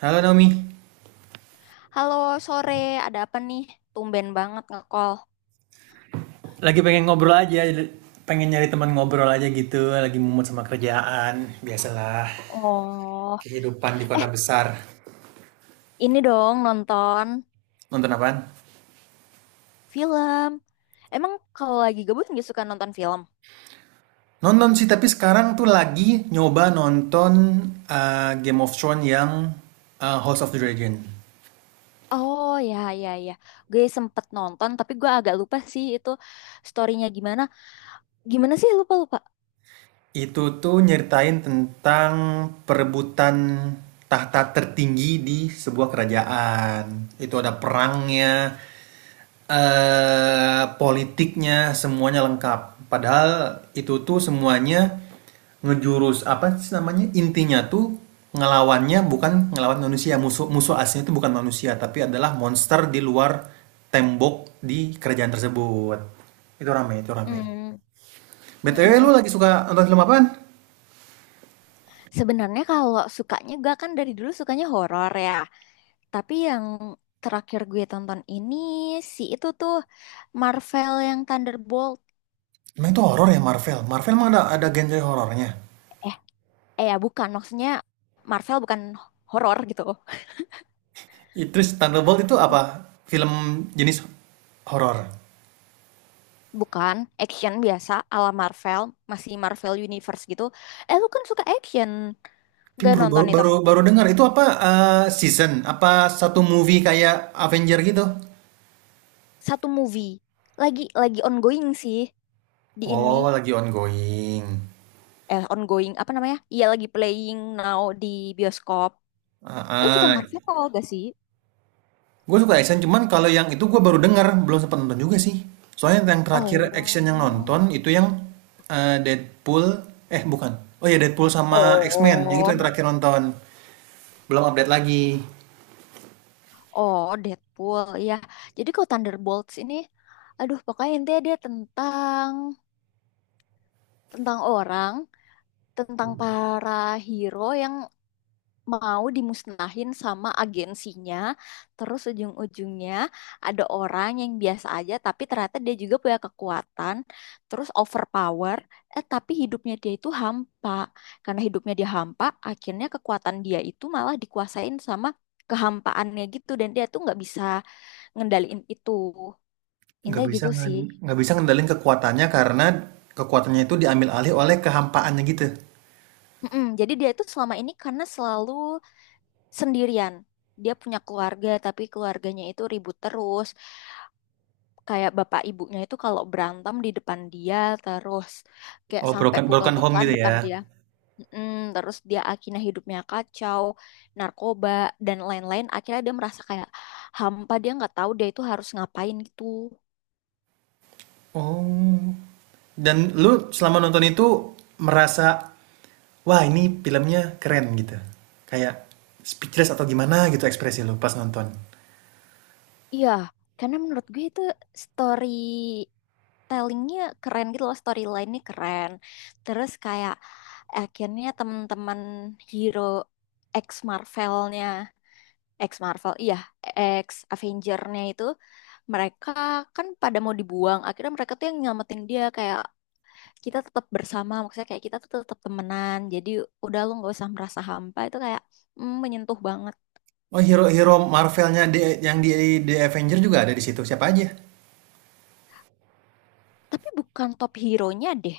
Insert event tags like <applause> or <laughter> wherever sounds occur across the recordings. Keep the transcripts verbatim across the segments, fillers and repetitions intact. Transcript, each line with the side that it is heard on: right: Halo Naomi,
left: Halo, sore. Ada apa nih? Tumben banget nge-call.
right: lagi pengen ngobrol aja, pengen nyari teman ngobrol aja gitu, lagi mumet sama kerjaan, biasalah
left: Oh,
right: kehidupan di
left: eh
right: kota besar.
left: ini dong nonton
right: Nonton apaan?
left: film. Emang kalau lagi gabut nggak suka nonton film?
right: Nonton sih, tapi sekarang tuh lagi nyoba nonton uh, Game of Thrones yang uh, House of the Dragon.
left: Oh ya ya ya, gue sempet nonton tapi gue agak lupa sih itu storynya gimana. Gimana sih, lupa lupa.
right: Itu tuh nyeritain tentang perebutan tahta tertinggi di sebuah kerajaan. Itu ada perangnya, eh politiknya, semuanya lengkap. Padahal itu tuh semuanya ngejurus apa sih namanya? Intinya tuh ngelawannya bukan ngelawan manusia. Musuh musuh aslinya itu bukan manusia, tapi adalah monster di luar tembok di kerajaan tersebut. Itu rame, itu
left: Hmm.
right: rame.
left: mm,
right: B T W
left: mm,
right: lu
left: mm.
right: lagi suka nonton film apaan?
left: Sebenarnya kalau sukanya gue kan dari dulu sukanya horor ya. Tapi yang terakhir gue tonton ini si itu tuh Marvel yang Thunderbolt.
right: Emang itu horor ya Marvel? Marvel emang ada ada genre horornya?
left: Eh, eh ya bukan maksudnya Marvel bukan horor gitu.
right: I- Terus Thunderbolt itu apa? Film jenis horor?
left: Bukan action biasa ala Marvel, masih Marvel Universe gitu. Eh, lu kan suka action,
right: Tapi
left: gak
right: baru baru
left: nonton itu?
right: baru, baru dengar itu apa eh, season? Apa satu movie kayak Avenger gitu?
left: Satu movie, lagi lagi ongoing sih di ini.
right: Oh, lagi ongoing.
left: Eh, ongoing apa namanya, iya lagi playing now di bioskop. Lu suka
right: Ah,
left: Marvel gak sih?
right: gue suka action, cuman kalau yang itu gue baru dengar, belum sempat nonton juga sih. Soalnya yang terakhir action yang
left: Oh.
right: nonton itu yang eh, Deadpool, eh bukan. Oh ya Deadpool sama X-Men, yang itu
left: Oh,
right: yang terakhir nonton. Belum update lagi.
left: oh Deadpool ya. Jadi kalau Thunderbolts ini, aduh pokoknya intinya dia tentang, tentang orang tentang para hero yang mau dimusnahin sama agensinya. Terus ujung-ujungnya ada orang yang biasa aja tapi ternyata dia juga punya kekuatan, terus overpower, eh tapi hidupnya dia itu hampa. Karena hidupnya dia hampa, akhirnya kekuatan dia itu malah dikuasain sama kehampaannya gitu, dan dia tuh nggak bisa ngendaliin itu.
right: Nggak
left: Indah
right: bisa
left: gitu
right: ngan
left: sih.
right: nggak bisa ngendalin kekuatannya karena kekuatannya itu diambil alih oleh kehampaannya gitu?
left: Mm-mm. Jadi dia itu selama ini karena selalu sendirian. Dia punya keluarga, tapi keluarganya itu ribut terus. Kayak bapak ibunya itu kalau berantem di depan dia terus. Kayak
right: Oh,
left: sampai
right: broken broken home
left: pukul-pukulan
right: gitu
left: depan
right: ya?
left: dia. Mm, terus dia akhirnya hidupnya kacau, narkoba, dan lain-lain. Akhirnya dia merasa kayak hampa, dia nggak tahu dia itu harus ngapain gitu.
right: Oh, dan lu selama nonton itu merasa, "Wah, ini filmnya keren," gitu? Kayak speechless atau gimana gitu ekspresi lu pas nonton?
left: Iya, karena menurut gue itu story tellingnya keren gitu loh, storyline-nya keren. Terus kayak akhirnya teman-teman hero ex Marvelnya, ex Marvel, iya, ex Avengernya itu, mereka kan pada mau dibuang. Akhirnya mereka tuh yang nyelamatin dia, kayak kita tetap bersama, maksudnya kayak kita tuh tetap temenan, jadi udah lu nggak usah merasa hampa, itu kayak mm, menyentuh banget.
right: Oh, hero-hero marvelnya di yang di The Avenger juga ada di situ, siapa aja?
left: Tapi bukan top hero-nya deh.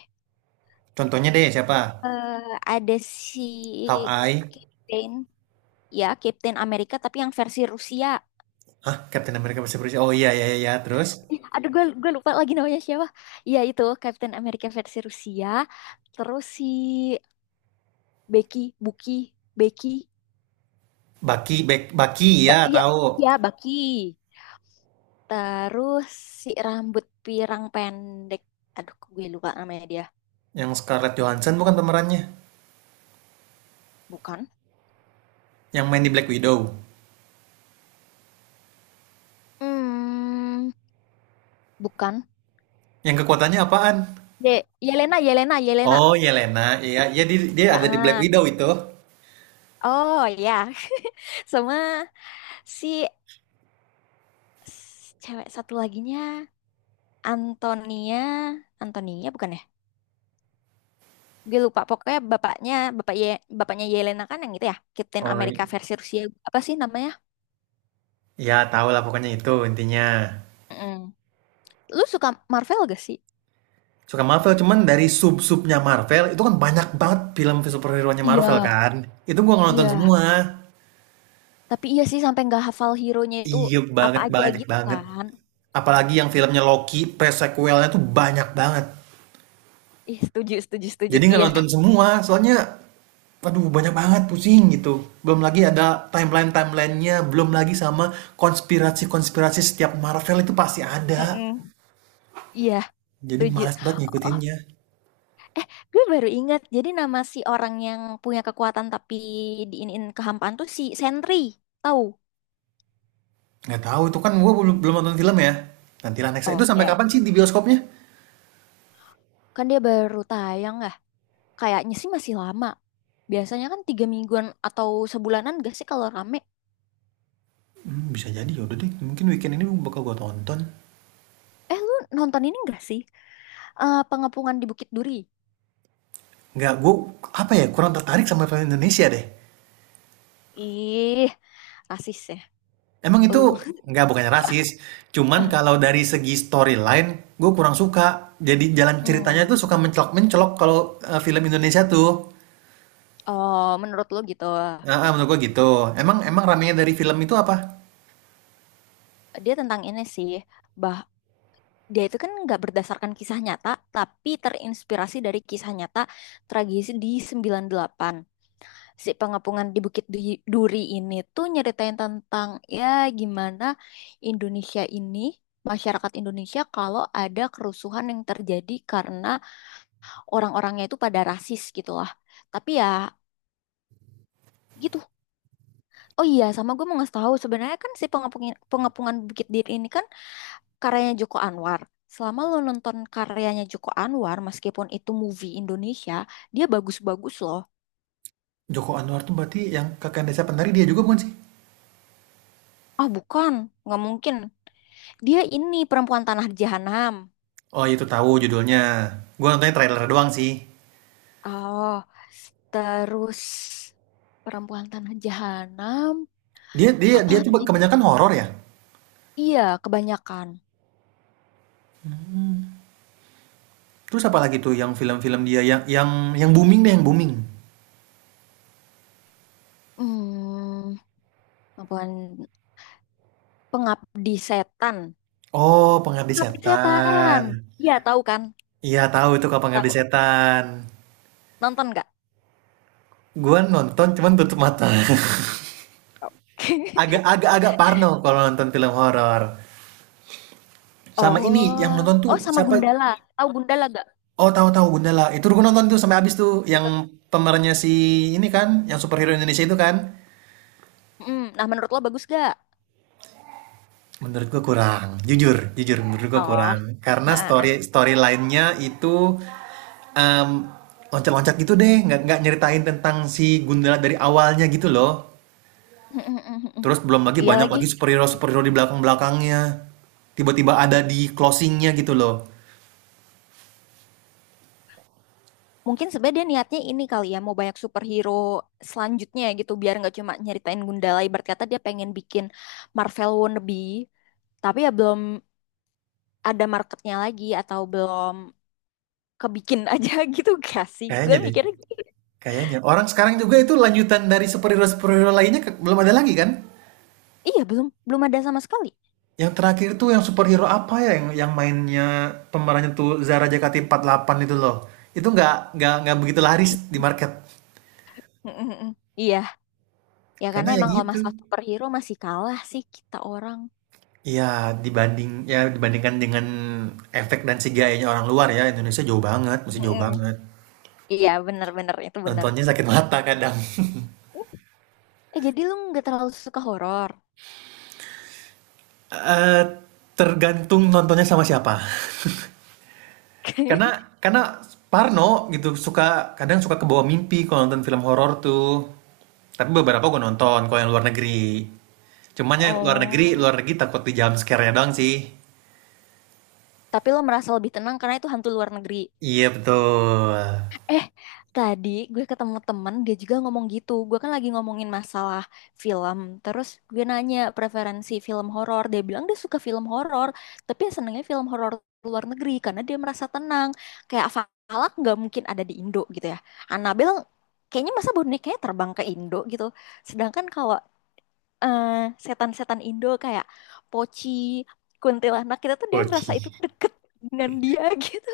right: Contohnya deh siapa?
left: Eh, ada si
right: Hawkeye?
left: Kate Bane. Ya, Captain America tapi yang versi Rusia.
right: Hah, Captain America bisa berusia oh, iya iya iya, terus?
left: Ih, aduh, gue gue lupa lagi namanya siapa. Ya itu Captain America versi Rusia. Terus si Becky, Bucky, Becky,
right: Bucky, Bek Bucky, ya
left: ba- ya,
right: tahu.
left: ya Bucky. Terus si rambut pirang pendek, aduh kok gue lupa namanya dia.
right: Yang Scarlett Johansson bukan pemerannya?
left: Bukan.
right: Yang main di Black Widow?
left: Hmm, bukan.
right: Yang kekuatannya apaan?
left: Ye Yelena, Yelena, Yelena.
right: Oh, Yelena. Iya, iya dia, dia
left: Ah,
right: ada di Black Widow
left: ah.
right: itu.
left: Oh ya. <laughs> Sama si s- cewek satu laginya, Antonia, Antonia bukan ya? Gue lupa. Pokoknya bapaknya, bapak Ye, bapaknya Yelena kan yang gitu ya, Captain
right: Oh, i-
left: America versi Rusia. Apa sih namanya?
right: iya tahu lah pokoknya itu intinya.
left: Mm. Lu suka Marvel gak sih?
right: Suka Marvel, cuman dari sub-subnya Marvel, itu kan banyak banget film superhero-nya Marvel
left: Iya,
right: kan. Itu gua nonton
left: iya.
right: semua.
left: Tapi iya sih sampai nggak hafal hero-nya itu
right: Iya
left: apa
right: banget,
left: aja
right: banyak
left: gitu
right: banget.
left: kan?
right: Apalagi yang filmnya Loki, pre-sequelnya tuh banyak banget.
left: Ih, setuju, setuju, setuju.
right: Jadi nggak
left: Iya.
right: nonton semua, soalnya aduh banyak banget pusing gitu. Belum lagi ada timeline-timelinenya, belum lagi sama konspirasi-konspirasi setiap Marvel itu pasti ada.
left: Mm-mm. Iya,
right: Jadi
left: setuju.
right: malas banget
left: Oh,
right: ngikutinnya.
left: eh, gue baru ingat. Jadi nama si orang yang punya kekuatan tapi diinin kehampaan tuh si Sentry. Tahu?
right: Nggak tahu itu kan gue belum belum nonton film ya. Nanti next itu
left: Oh,
right: sampai
left: ya.
right: kapan sih di bioskopnya?
left: Kan dia baru tayang ya. Kayaknya sih masih lama. Biasanya kan tiga mingguan atau sebulanan gak sih kalau rame?
right: Hmm, bisa jadi ya udah deh. Mungkin weekend ini bakal gue tonton.
left: Eh, lu nonton ini gak sih? Eh, Pengepungan di Bukit Duri.
right: Nggak gue apa ya kurang tertarik sama film Indonesia deh.
left: Ih, rasis ya.
right: Emang itu
left: Lu.
right: nggak bukannya rasis, cuman
left: <laughs>
right: kalau dari segi storyline gue kurang suka. Jadi jalan ceritanya tuh
left: Hmm.
right: suka mencelok-mencelok kalau eh, film Indonesia tuh.
left: Oh, menurut lo gitu.
right: Nah, ah, menurut gue gitu. Emang emang ramenya dari film itu apa?
left: Dia tentang ini sih, bah, dia itu kan nggak berdasarkan kisah nyata, tapi terinspirasi dari kisah nyata, tragedi di sembilan puluh delapan. Si Pengapungan di Bukit Du- Duri ini tuh nyeritain tentang ya gimana Indonesia ini, masyarakat Indonesia kalau ada kerusuhan yang terjadi karena orang-orangnya itu pada rasis gitu lah. Tapi ya gitu. Oh iya, sama gue mau ngasih tahu sebenarnya kan si pengapungan pengapungan Bukit Duri ini kan karyanya Joko Anwar. Selama lo nonton karyanya Joko Anwar, meskipun itu movie Indonesia, dia bagus-bagus loh.
right: Joko Anwar tuh berarti yang kakak desa penari dia juga bukan sih?
left: Ah bukan, nggak mungkin. Dia ini Perempuan Tanah Jahanam.
right: Oh itu tahu judulnya. Gue nontonnya trailer doang sih.
left: Oh, terus Perempuan Tanah Jahanam,
right: Dia dia dia tuh
left: apalagi?
right: kebanyakan horor ya.
left: Iya, kebanyakan.
right: Hmm. Terus apa lagi tuh yang film-film dia yang yang yang booming deh yang booming.
left: Hmm, Perempuan, Pengabdi Setan.
right: Oh, Pengabdi
left: Pengabdi Setan.
right: Setan.
left: Iya, tahu kan?
right: Iya, tahu itu kalau Pengabdi
left: Tahu.
right: Setan.
left: Nonton nggak?
right: Gua nonton cuman tutup mata. <laughs>
left: Tahu. <laughs>
right: Agak-agak-agak parno kalau nonton film horor. Sama ini yang
left: Oh,
right: nonton tuh
left: oh sama
right: siapa?
left: Gundala. Tahu Gundala gak?
right: Oh, tahu-tahu Gundala. Itu gua nonton tuh sampai habis tuh yang
left: Gitu.
right: pemerannya si ini kan, yang superhero Indonesia itu kan.
left: Mm. Nah, menurut lo bagus gak?
right: Menurut gua kurang, jujur, jujur menurut
left: Oh,
right: gua kurang.
left: ah,
right: Karena
left: ah,
right: story
left: ah.
right: story lainnya itu em, loncat-loncat gitu deh, nggak nggak nyeritain tentang si Gundala dari awalnya gitu loh.
left: Mm, mm, mm, mm.
right: Terus belum lagi
left: <laughs> Iya
right: banyak
left: lagi.
right: lagi superhero superhero di belakang belakangnya. Tiba-tiba ada di closingnya gitu loh.
left: Mungkin sebenarnya dia niatnya ini kali ya, mau banyak superhero selanjutnya gitu, biar nggak cuma nyeritain Gundala. Ibarat kata dia pengen bikin Marvel wannabe, tapi ya belum ada marketnya lagi atau belum kebikin aja <laughs> gitu gak sih? Gue
right: Kayaknya deh,
left: mikirnya gitu.
right: kayaknya. Orang sekarang juga itu lanjutan dari superhero-superhero lainnya ke- belum ada lagi kan?
left: Iya, belum belum ada sama sekali.
right: Yang terakhir tuh yang superhero apa ya yang yang mainnya pemerannya tuh Zara Jakati empat puluh delapan itu loh. Itu nggak nggak nggak begitu laris di market.
left: Mm-mm-mm. Iya, ya karena
right: Karena ya
left: emang kalau
right: gitu.
left: masalah superhero masih kalah sih kita orang.
right: Iya, dibanding ya dibandingkan dengan efek dan C G I-nya orang luar ya, Indonesia jauh banget, masih jauh
left: Mm-mm.
right: banget.
left: Iya, bener-bener itu bener.
right: Nontonnya sakit mata kadang. <laughs>
left: Eh, jadi lu nggak terlalu suka horor?
right: Eh, tergantung nontonnya sama siapa. Karena karena parno gitu suka kadang suka kebawa mimpi kalau nonton film horor tuh. Tapi beberapa gue nonton kalau yang luar negeri. Cuman
left: <laughs>
right: yang luar negeri,
left: Oh.
right: luar negeri takut di jump scare-nya doang sih.
left: Tapi lo merasa lebih tenang karena itu hantu luar negeri.
right: Iya betul.
left: Eh, tadi gue ketemu temen, dia juga ngomong gitu. Gue kan lagi ngomongin masalah film. Terus gue nanya preferensi film horor. Dia bilang dia suka film horor, tapi yang senengnya film horor luar negeri karena dia merasa tenang. Kayak Valak nggak mungkin ada di Indo gitu ya. Annabelle kayaknya masa bonekanya terbang ke Indo gitu. Sedangkan kalau eh, setan-setan Indo kayak Pochi, Kuntilanak, kita tuh dia merasa itu
right: Oci.
left: deket dengan dia <laughs> gitu.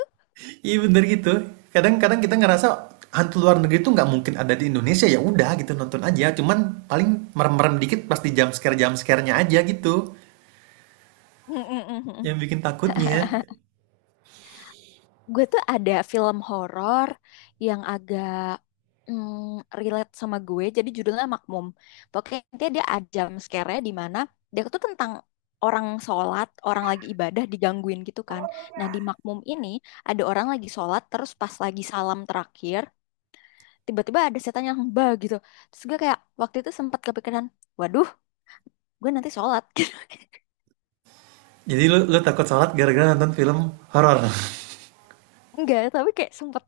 right: Iya bener gitu. Kadang-kadang kita ngerasa hantu luar negeri itu nggak mungkin ada di Indonesia ya udah gitu nonton aja. Cuman paling merem-merem dikit pasti jump scare jump scare-nya aja gitu
left: Mm, mm, mm,
right: yang bikin takutnya.
left: mm. <laughs> Gue tuh ada film horor yang agak mm, relate sama gue, jadi judulnya Makmum. Pokoknya intinya dia ada jump scare-nya di mana dia tuh tentang orang sholat, orang lagi ibadah digangguin gitu kan. Nah di Makmum ini ada orang lagi sholat, terus pas lagi salam terakhir, tiba-tiba ada setan yang bah gitu. Terus gue kayak waktu itu sempat kepikiran, waduh, gue nanti sholat. <laughs>
right: Jadi lu, lu takut salat gara-gara nonton film horor. <laughs>
left: Enggak, tapi kayak sempet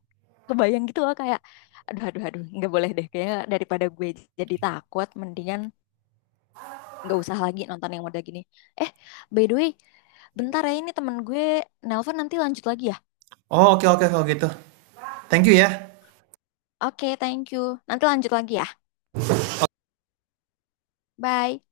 left: kebayang gitu loh kayak aduh aduh aduh nggak boleh deh kayaknya, daripada gue jadi takut mendingan nggak usah lagi nonton yang udah gini. Eh, by the way, bentar ya, ini temen gue nelpon nanti lanjut lagi ya.
right: Oh, oke oke kalau gitu. Thank you ya.
left: Oke, thank you. Nanti lanjut lagi ya. Bye.